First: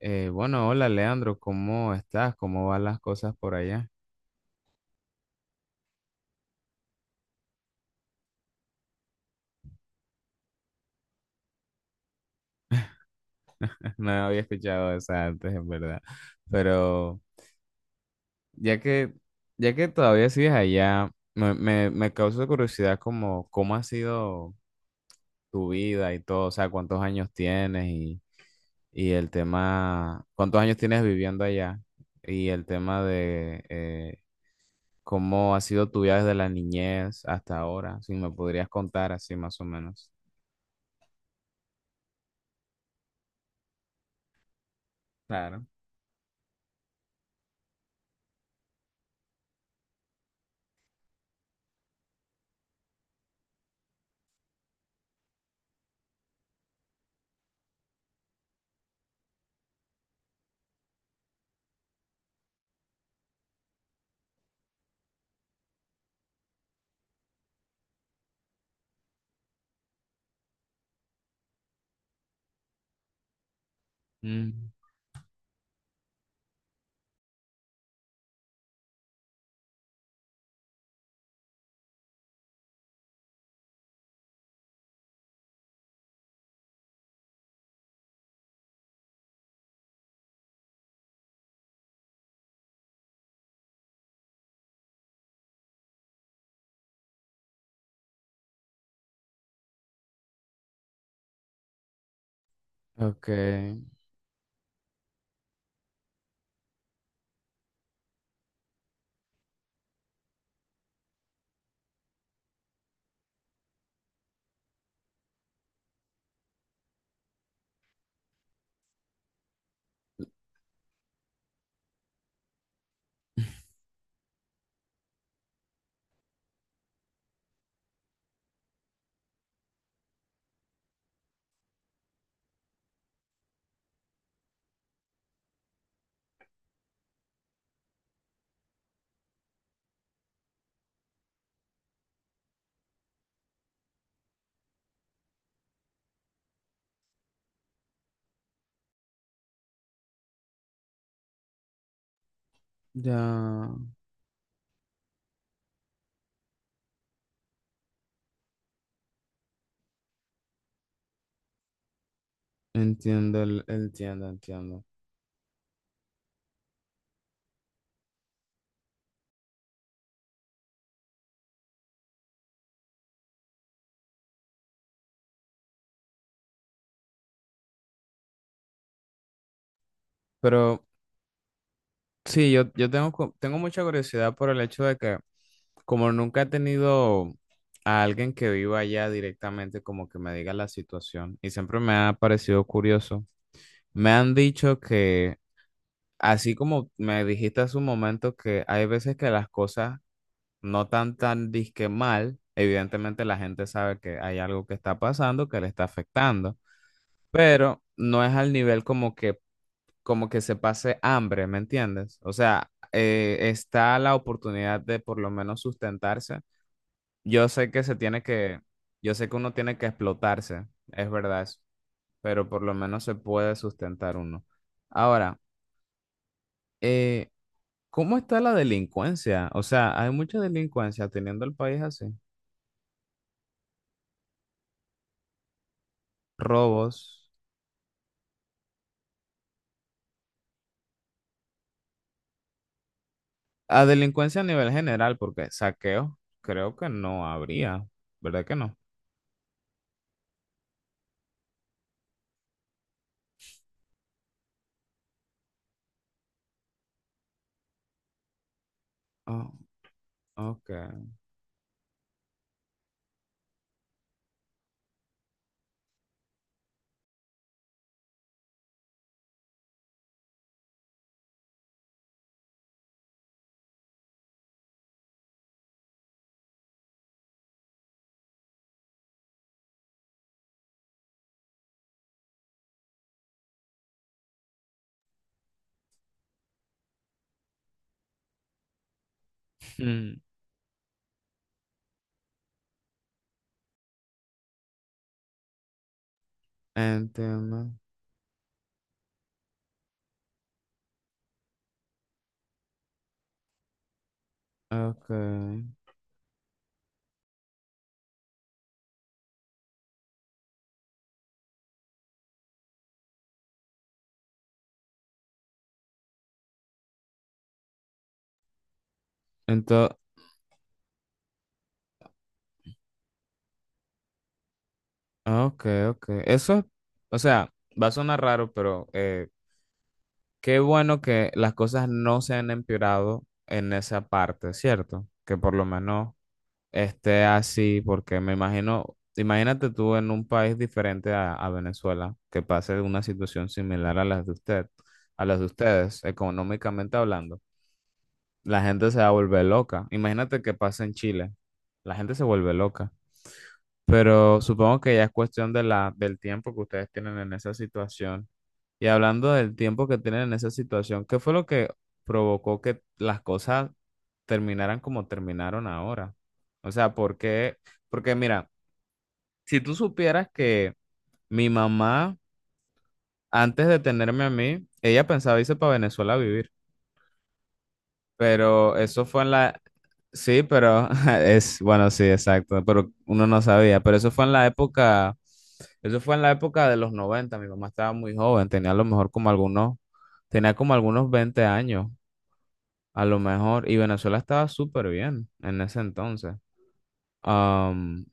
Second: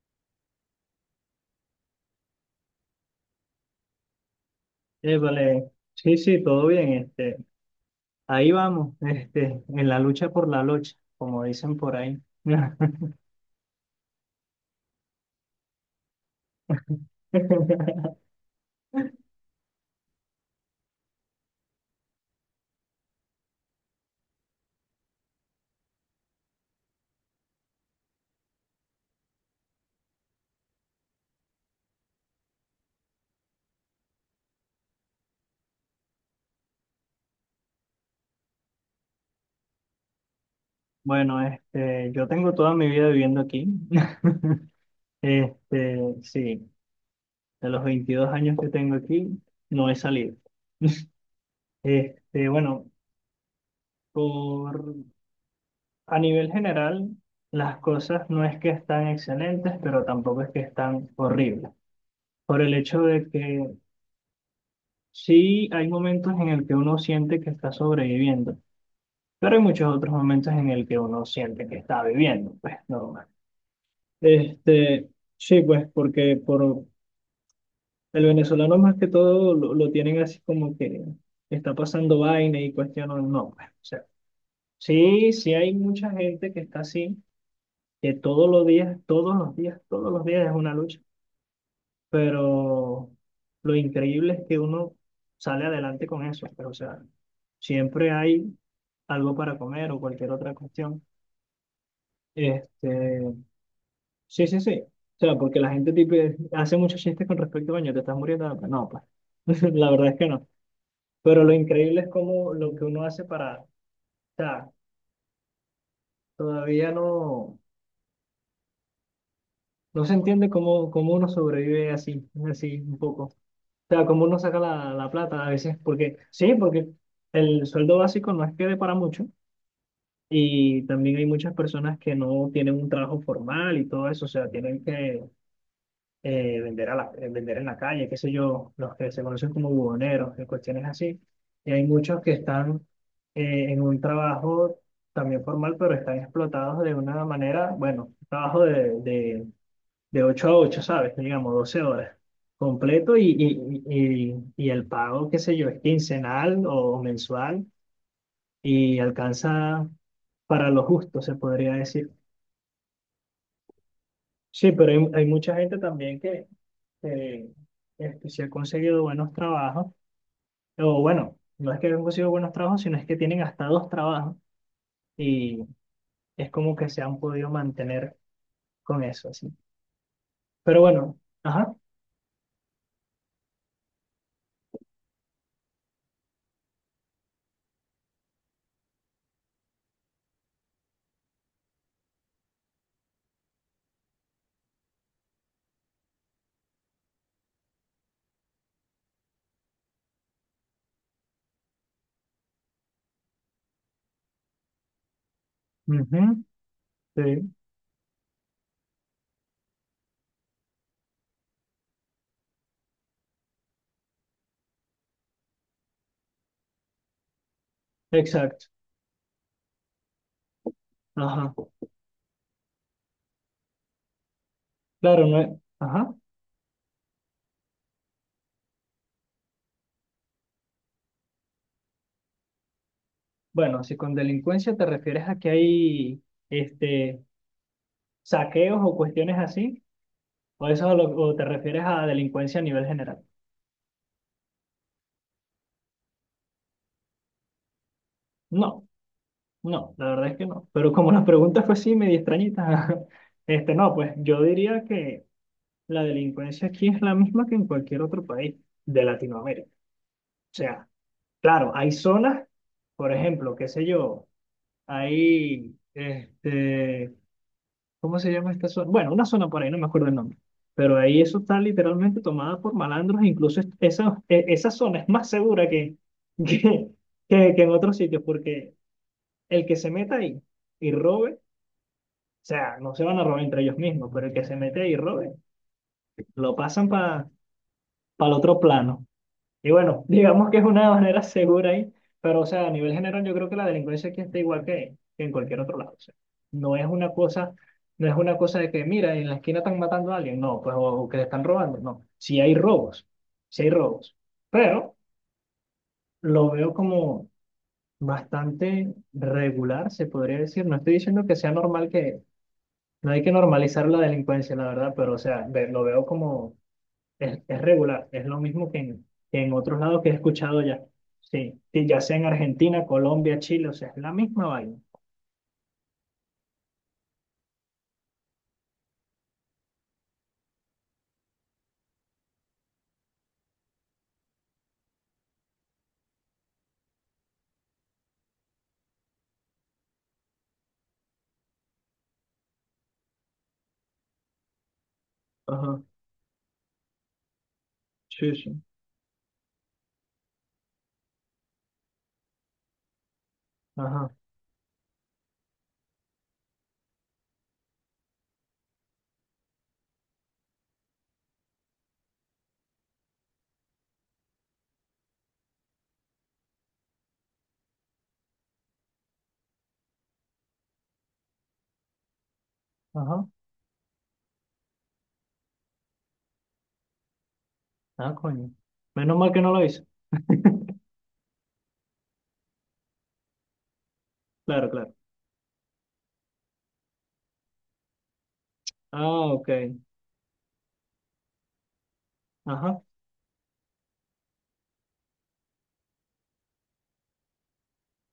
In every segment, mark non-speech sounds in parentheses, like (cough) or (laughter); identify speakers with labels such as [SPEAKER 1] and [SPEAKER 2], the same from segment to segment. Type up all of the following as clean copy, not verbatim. [SPEAKER 1] Bueno, hola Leandro, ¿cómo estás? ¿Cómo van las cosas por allá?
[SPEAKER 2] Épale, sí, sí, todo bien, ahí vamos, en la lucha por la lucha, como dicen por ahí.
[SPEAKER 1] (laughs) No había escuchado esa antes, en verdad. Pero
[SPEAKER 2] (laughs)
[SPEAKER 1] ya que, ya que todavía sigues allá, me causa curiosidad como cómo ha sido tu vida y todo, o sea, cuántos años tienes y el tema, cuántos años tienes viviendo allá y el tema de cómo ha sido tu vida desde la niñez hasta ahora, si me podrías contar así más o menos.
[SPEAKER 2] Bueno, yo tengo toda mi vida viviendo aquí. (laughs)
[SPEAKER 1] Claro.
[SPEAKER 2] Sí, de los 22 años que tengo aquí, no he salido. (laughs) Bueno, por, a nivel general, las cosas no es que están excelentes, pero tampoco es que están horribles. Por el hecho de que Sí, hay momentos en el que uno siente que está sobreviviendo, pero hay muchos otros momentos en el que uno siente que está viviendo, pues normal. Este, sí, pues porque por el venezolano más que todo lo tienen así como que está pasando vaina y cuestiones, no, pues, o sea, sí, sí hay mucha gente que está así, que todos los días, todos los días, todos los días es una lucha. Pero lo increíble es que uno sale adelante con eso, pero o sea, siempre hay algo para comer o cualquier otra cuestión. Este,
[SPEAKER 1] Ok,
[SPEAKER 2] sí, sí, sí. O sea, porque la gente tipo, hace muchos chistes con respecto, coño, te estás muriendo de hambre". No, pues, (laughs) la verdad es que no. Pero lo increíble es cómo lo que uno hace para, o sea, todavía no se entiende cómo uno sobrevive así, así un poco. O sea, como uno saca la plata a veces, porque sí, porque el sueldo básico no es que dé para mucho y también hay muchas personas que no tienen un trabajo formal y todo eso, o sea, tienen que vender en la calle, qué sé yo, los que se conocen como buhoneros, y cuestiones así. Y hay muchos que están en un trabajo también formal, pero están explotados de una manera, bueno, trabajo de, de 8 a 8, ¿sabes? Digamos, 12 horas completo y,
[SPEAKER 1] ya
[SPEAKER 2] y, y, y- el pago, qué sé yo, es quincenal o mensual y alcanza para lo justo, se podría decir.
[SPEAKER 1] entiendo, entiendo,
[SPEAKER 2] Sí,
[SPEAKER 1] entiendo.
[SPEAKER 2] pero hay mucha gente también que, eh, se ha conseguido buenos trabajos, o bueno, no es que han conseguido buenos trabajos, sino es que tienen hasta dos trabajos y es como que se han podido mantener con eso, así. Pero
[SPEAKER 1] Pero
[SPEAKER 2] bueno, ajá,
[SPEAKER 1] sí, yo tengo, tengo mucha curiosidad por el hecho de que como nunca he tenido a alguien que viva allá directamente, como que me diga la situación, y siempre me ha parecido curioso. Me han dicho que, así como me dijiste hace un momento, que hay veces que las cosas no tan tan disque mal, evidentemente la gente sabe que hay algo que está pasando que le está
[SPEAKER 2] ujú,
[SPEAKER 1] afectando.
[SPEAKER 2] sí,
[SPEAKER 1] Pero no es al nivel como que se pase hambre, ¿me entiendes? O sea, está la oportunidad de por lo menos sustentarse. Yo sé que se tiene que,
[SPEAKER 2] exacto,
[SPEAKER 1] yo sé que uno tiene que explotarse, es verdad
[SPEAKER 2] ajá.
[SPEAKER 1] eso, pero por lo menos se puede sustentar uno.
[SPEAKER 2] Claro,
[SPEAKER 1] Ahora,
[SPEAKER 2] no es... Ajá.
[SPEAKER 1] eh, ¿cómo está la delincuencia? O sea, hay mucha delincuencia teniendo el país así,
[SPEAKER 2] Bueno, si con delincuencia te refieres a que hay este,
[SPEAKER 1] robos,
[SPEAKER 2] saqueos o cuestiones así, o te refieres a delincuencia a nivel general.
[SPEAKER 1] a delincuencia a nivel general, porque saqueo, creo que no habría, ¿verdad que no?
[SPEAKER 2] No, no, la verdad es que no. Pero como la pregunta fue así, medio extrañita, (laughs) no, pues yo diría que la delincuencia aquí es la misma que en cualquier otro país de
[SPEAKER 1] Ah,
[SPEAKER 2] Latinoamérica. O sea,
[SPEAKER 1] okay.
[SPEAKER 2] claro, hay zonas, por ejemplo, qué sé yo, hay este, ¿cómo se llama esta zona? Bueno, una zona por ahí, no me acuerdo el nombre. Pero ahí eso está literalmente tomada por malandros. E incluso esa zona es más segura que, (laughs) que, que en otros sitios, porque el que se meta ahí y robe, o sea, no se van a robar entre ellos mismos, pero el que se mete ahí y robe, lo pasan para el otro plano. Y bueno, (laughs)
[SPEAKER 1] Mm,
[SPEAKER 2] digamos que es una manera segura ahí, pero o sea, a nivel general yo creo que la delincuencia aquí está igual que en cualquier otro lado. O sea, no es una cosa,
[SPEAKER 1] entiendo.
[SPEAKER 2] no es una cosa de que, mira, en la esquina están matando a alguien, no, pues, o que le están robando, no. Sí hay robos, pero
[SPEAKER 1] Okay.
[SPEAKER 2] lo veo como bastante regular, se podría decir. No estoy diciendo que sea normal que, no hay que normalizar la delincuencia, la verdad, pero o sea, lo veo como es regular, es lo mismo que que en otros
[SPEAKER 1] Entonces,
[SPEAKER 2] lados que he escuchado ya. Sí, sí, ya sea en Argentina, Colombia, Chile, o sea, es la misma vaina.
[SPEAKER 1] okay, okay. Eso es, o sea, va a sonar raro, pero qué bueno que las cosas no se han empeorado en esa parte, ¿cierto? Que por lo menos esté así, porque me imagino, imagínate tú en un país diferente a Venezuela, que pase una situación similar a las de usted, a las de
[SPEAKER 2] Ajá,
[SPEAKER 1] ustedes, económicamente hablando.
[SPEAKER 2] sí,
[SPEAKER 1] La
[SPEAKER 2] sí.
[SPEAKER 1] gente se va a volver loca. Imagínate que pasa en Chile, la gente se vuelve loca.
[SPEAKER 2] Ajá,
[SPEAKER 1] Pero supongo que ya es cuestión de la, del tiempo que ustedes tienen en esa situación. Y hablando del tiempo que tienen en esa situación, ¿qué fue lo que provocó que las cosas terminaran como terminaron ahora? O sea, ¿por qué? Porque mira, si tú supieras que mi mamá,
[SPEAKER 2] ajá.
[SPEAKER 1] antes de tenerme a mí, ella pensaba irse para Venezuela a vivir.
[SPEAKER 2] Ah, coño.
[SPEAKER 1] Pero eso
[SPEAKER 2] Menos
[SPEAKER 1] fue en
[SPEAKER 2] mal que no
[SPEAKER 1] la...
[SPEAKER 2] lo hizo.
[SPEAKER 1] Sí, pero (laughs) es, bueno, sí, exacto, pero uno no sabía, pero
[SPEAKER 2] Claro, claro.
[SPEAKER 1] eso fue en la época de los noventa. Mi mamá estaba muy joven,
[SPEAKER 2] Ah, ok.
[SPEAKER 1] tenía como algunos 20 años,
[SPEAKER 2] Ajá.
[SPEAKER 1] a lo mejor, y Venezuela estaba súper bien en ese entonces. Am,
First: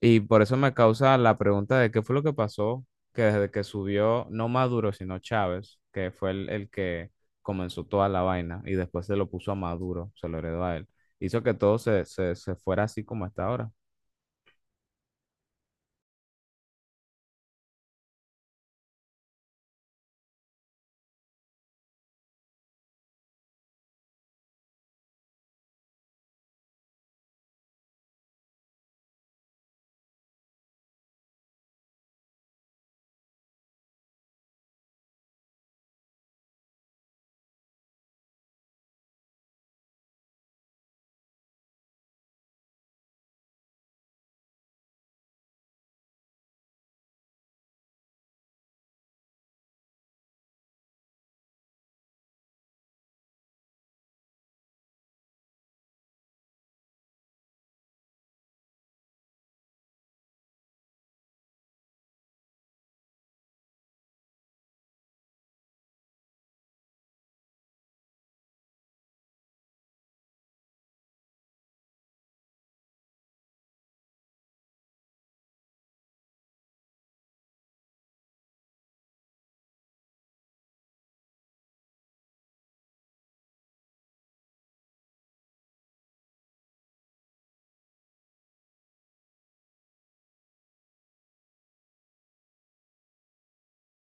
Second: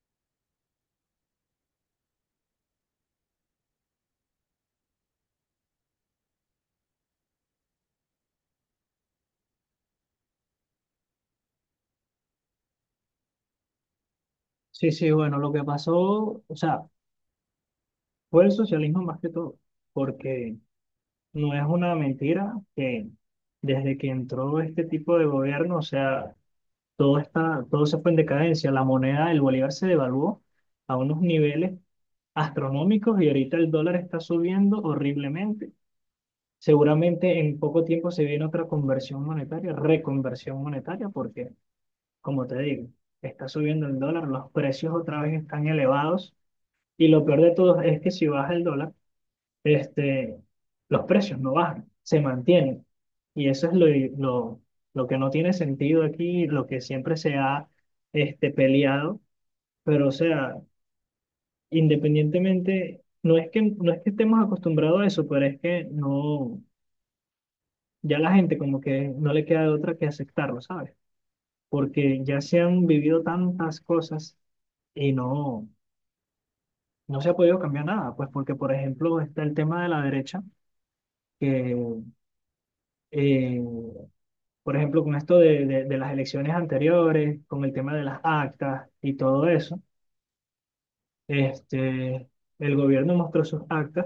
[SPEAKER 1] y por eso me causa la pregunta de qué fue lo que pasó, que desde que subió no Maduro, sino Chávez, que fue el que comenzó toda la vaina y después se lo puso a Maduro, se lo heredó a él, hizo que todo se fuera así como está ahora.
[SPEAKER 2] Sí, sí, bueno, lo que pasó, o sea, fue el socialismo más que todo, porque no es una mentira que desde que entró este tipo de gobierno, o sea, todo se fue en decadencia. La moneda del bolívar se devaluó a unos niveles astronómicos y ahorita el dólar está subiendo horriblemente. Seguramente en poco tiempo se viene otra conversión monetaria, reconversión monetaria, porque, como te digo, está subiendo el dólar, los precios otra vez están elevados y lo peor de todo es que si baja el dólar, este, los precios no bajan, se mantienen. Y eso es lo, lo que no tiene sentido aquí, lo que siempre se ha peleado. Pero, o sea, independientemente, no es que estemos acostumbrados a eso, pero es que no, ya la gente como que no le queda de otra que aceptarlo, ¿sabes? Porque ya se han vivido tantas cosas y no se ha podido cambiar nada. Pues porque, por ejemplo, está el tema de la derecha, que eh, por ejemplo, con esto de, de las elecciones anteriores, con el tema de las actas y todo eso, este, el gobierno mostró sus actas,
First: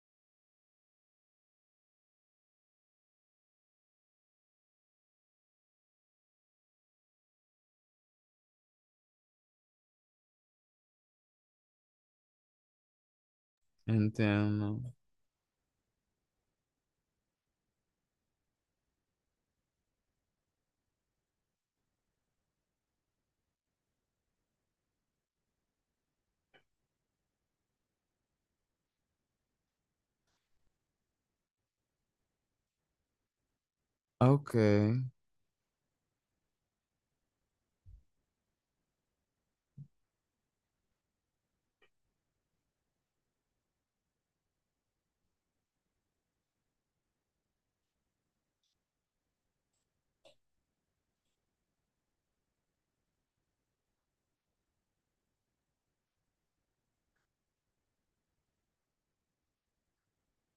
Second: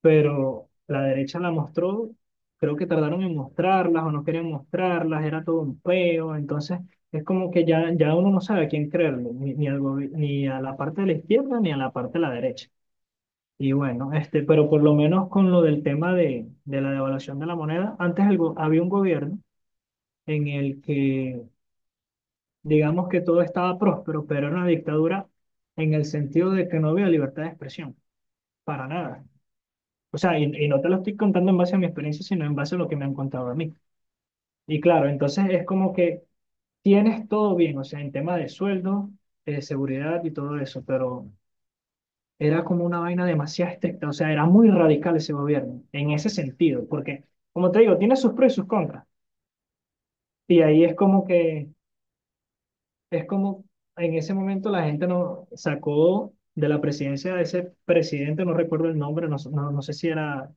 [SPEAKER 2] pero la derecha la mostró, creo que tardaron en mostrarlas o no querían mostrarlas, era todo un peo, entonces es como que ya, ya uno no sabe a quién creerle, ni, ni al gobi- ni a la parte de la izquierda ni a la parte de la derecha. Y bueno, pero por
[SPEAKER 1] Entiendo.
[SPEAKER 2] lo menos con lo del tema de la devaluación de la moneda, antes había un gobierno en el que digamos que todo estaba próspero, pero era una dictadura en el sentido de que no había libertad de expresión, para nada. O sea, y no te lo estoy contando en base a mi experiencia, sino en base a lo que me han contado a mí.
[SPEAKER 1] Ok,
[SPEAKER 2] Y claro, entonces es como que tienes todo bien, o sea, en tema de sueldo, seguridad y todo eso, pero era como una vaina demasiado estricta, o sea, era muy radical ese gobierno, en ese sentido, porque, como te digo, tiene sus pros y sus contras. Y ahí es como en ese momento la gente nos sacó de la presidencia de ese presidente, no recuerdo el nombre, no sé si era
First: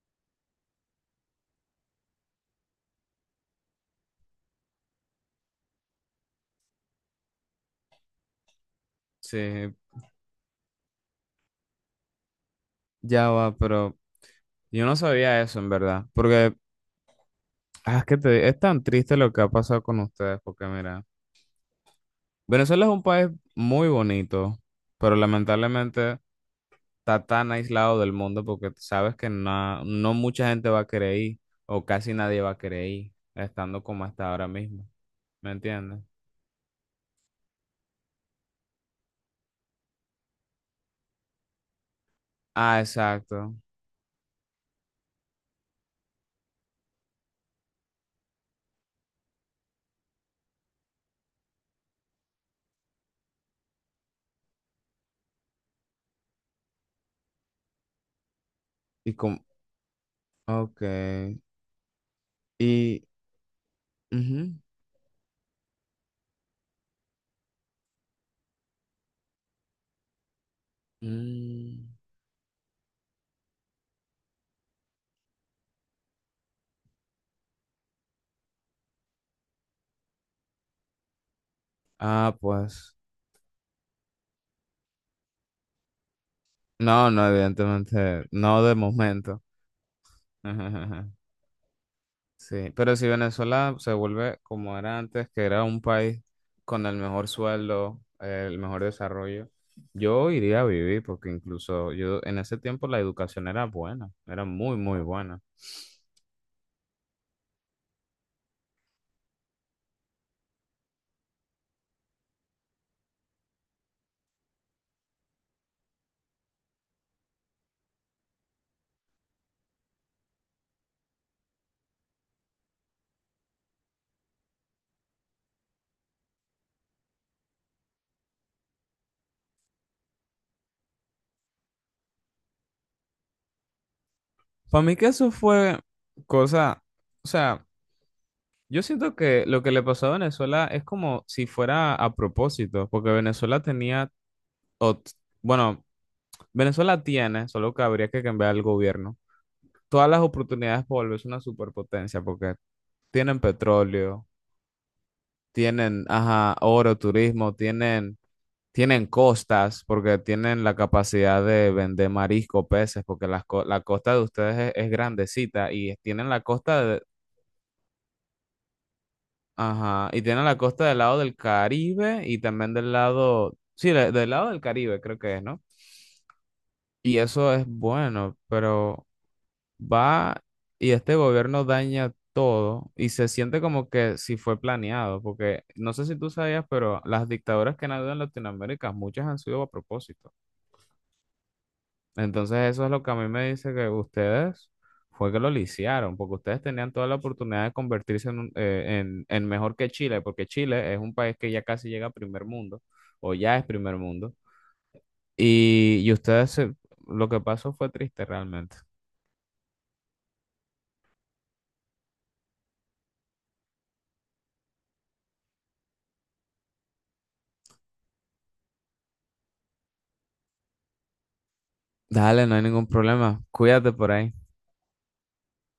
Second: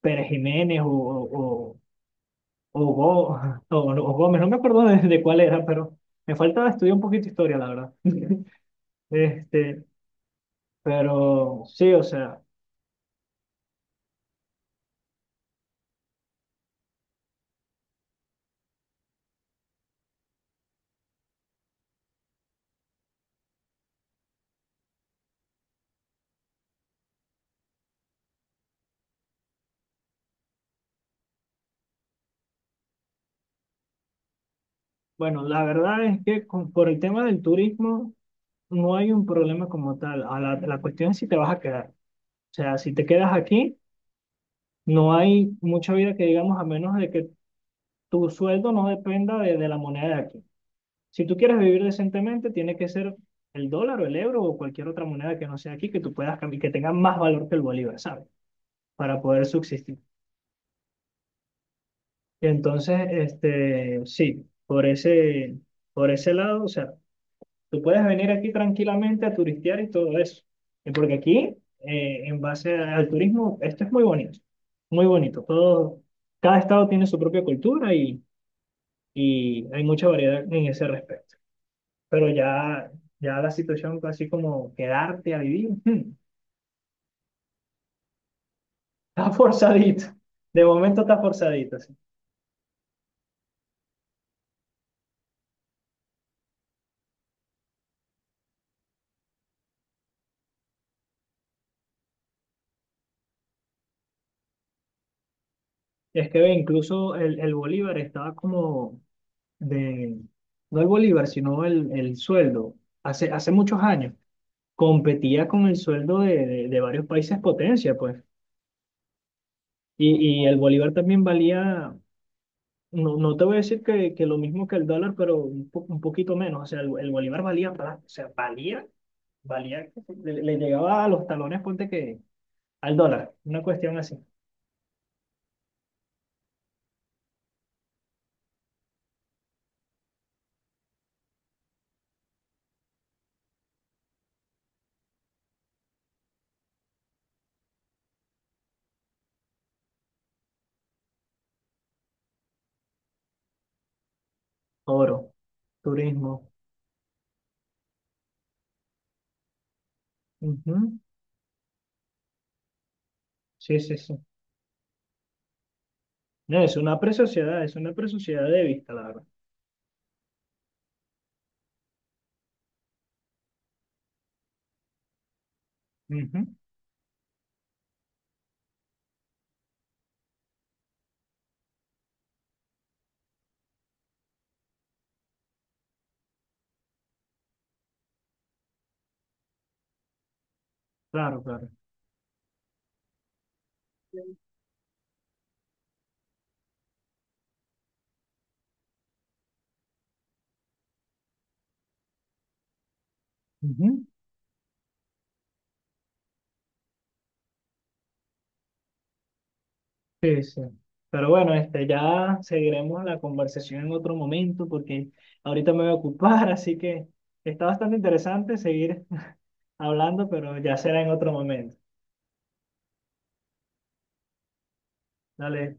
[SPEAKER 2] Pérez Jiménez o, o Gó- (laughs) o- o Gómez, no me acuerdo de cuál era, pero me falta estudiar un poquito de historia, la verdad. (laughs)
[SPEAKER 1] sí,
[SPEAKER 2] Este, pero sí, o sea,
[SPEAKER 1] ya va, pero yo no sabía eso en verdad, porque ah, es que es tan triste lo que ha pasado con ustedes, porque mira, Venezuela es un país muy bonito, pero lamentablemente... está tan aislado del mundo porque sabes que no, no mucha gente va a querer ir o casi nadie va a querer ir estando como hasta ahora mismo.
[SPEAKER 2] bueno,
[SPEAKER 1] ¿Me
[SPEAKER 2] la
[SPEAKER 1] entiendes?
[SPEAKER 2] verdad es que por el tema del turismo no hay un problema como tal. A la cuestión es si te vas a quedar. O sea,
[SPEAKER 1] Ah,
[SPEAKER 2] si te quedas
[SPEAKER 1] exacto.
[SPEAKER 2] aquí, no hay mucha vida que digamos, a menos de que tu sueldo no dependa de la moneda de aquí. Si tú quieres vivir decentemente, tiene que ser el dólar o el euro o cualquier otra moneda que no sea aquí que tú puedas cambiar, que tenga más valor que el bolívar, ¿sabes?
[SPEAKER 1] Y
[SPEAKER 2] Para
[SPEAKER 1] como,
[SPEAKER 2] poder subsistir.
[SPEAKER 1] ok.
[SPEAKER 2] Entonces,
[SPEAKER 1] Y,
[SPEAKER 2] sí,
[SPEAKER 1] ujú.
[SPEAKER 2] por ese lado, o sea, tú puedes venir aquí tranquilamente a turistear y todo eso. Porque aquí,
[SPEAKER 1] Mm.
[SPEAKER 2] en base al turismo, esto es muy bonito, muy bonito. Todo, cada estado tiene su propia cultura y hay mucha variedad en ese respecto. Pero
[SPEAKER 1] Ah,
[SPEAKER 2] ya,
[SPEAKER 1] pues,
[SPEAKER 2] ya la situación fue así como quedarte a vivir, (laughs)
[SPEAKER 1] no, no, evidentemente, no de
[SPEAKER 2] está
[SPEAKER 1] momento.
[SPEAKER 2] forzadito. De momento
[SPEAKER 1] (laughs)
[SPEAKER 2] está forzadito, sí.
[SPEAKER 1] Sí, pero si Venezuela se vuelve como era antes, que era un país con el mejor sueldo, el mejor desarrollo, yo iría a vivir porque incluso yo en ese tiempo la educación era buena, era muy, muy buena.
[SPEAKER 2] Es que ve, incluso el Bolívar estaba como de, no el Bolívar, sino el sueldo. Hace muchos años competía con el sueldo de, de varios países potencia, pues. Y el Bolívar también valía, no te voy a decir que lo mismo que el dólar, pero un poquito menos. O sea, el Bolívar valía, plata, o sea, Valía, le llegaba a los talones, ponte que al dólar, una cuestión así.
[SPEAKER 1] Para mí que eso fue cosa, o sea, yo siento que lo que le pasó a Venezuela es como si fuera a propósito, porque Venezuela tenía, o- t- bueno, Venezuela tiene, solo que habría que cambiar el gobierno, todas las oportunidades para volverse una superpotencia, porque tienen petróleo,
[SPEAKER 2] Oro,
[SPEAKER 1] tienen,
[SPEAKER 2] turismo.
[SPEAKER 1] ajá, oro, turismo, tienen, tienen costas porque tienen la
[SPEAKER 2] Ujú,
[SPEAKER 1] capacidad de vender marisco, peces, porque
[SPEAKER 2] sí,
[SPEAKER 1] la
[SPEAKER 2] sí,
[SPEAKER 1] costa
[SPEAKER 2] sí.
[SPEAKER 1] de ustedes es grandecita y tienen la
[SPEAKER 2] No,
[SPEAKER 1] costa de,
[SPEAKER 2] es una presociedad de vista, la verdad.
[SPEAKER 1] ajá, y tienen la costa del lado del Caribe y también del lado, sí, del lado del Caribe creo que es, ¿no?
[SPEAKER 2] Ujú,
[SPEAKER 1] Y eso es bueno, pero... va y este gobierno daña todo y se siente como que si fue planeado, porque no sé si tú sabías, pero las dictaduras que han habido en Latinoamérica, muchas han sido a propósito.
[SPEAKER 2] claro, claro.
[SPEAKER 1] Entonces eso es lo que a mí me dice que ustedes fue que lo lisiaron, porque ustedes tenían toda la oportunidad de convertirse en mejor que Chile, porque Chile es un país que ya casi llega a primer mundo, o ya es primer
[SPEAKER 2] Ujú,
[SPEAKER 1] mundo, y ustedes, lo que pasó fue triste realmente.
[SPEAKER 2] sí, sí. Pero bueno, ya seguiremos la conversación en otro momento porque ahorita me voy a ocupar, (laughs) así que está bastante interesante seguir hablando, pero ya será en otro momento.
[SPEAKER 1] Dale, no hay ningún problema. Cuídate por ahí.
[SPEAKER 2] Dale.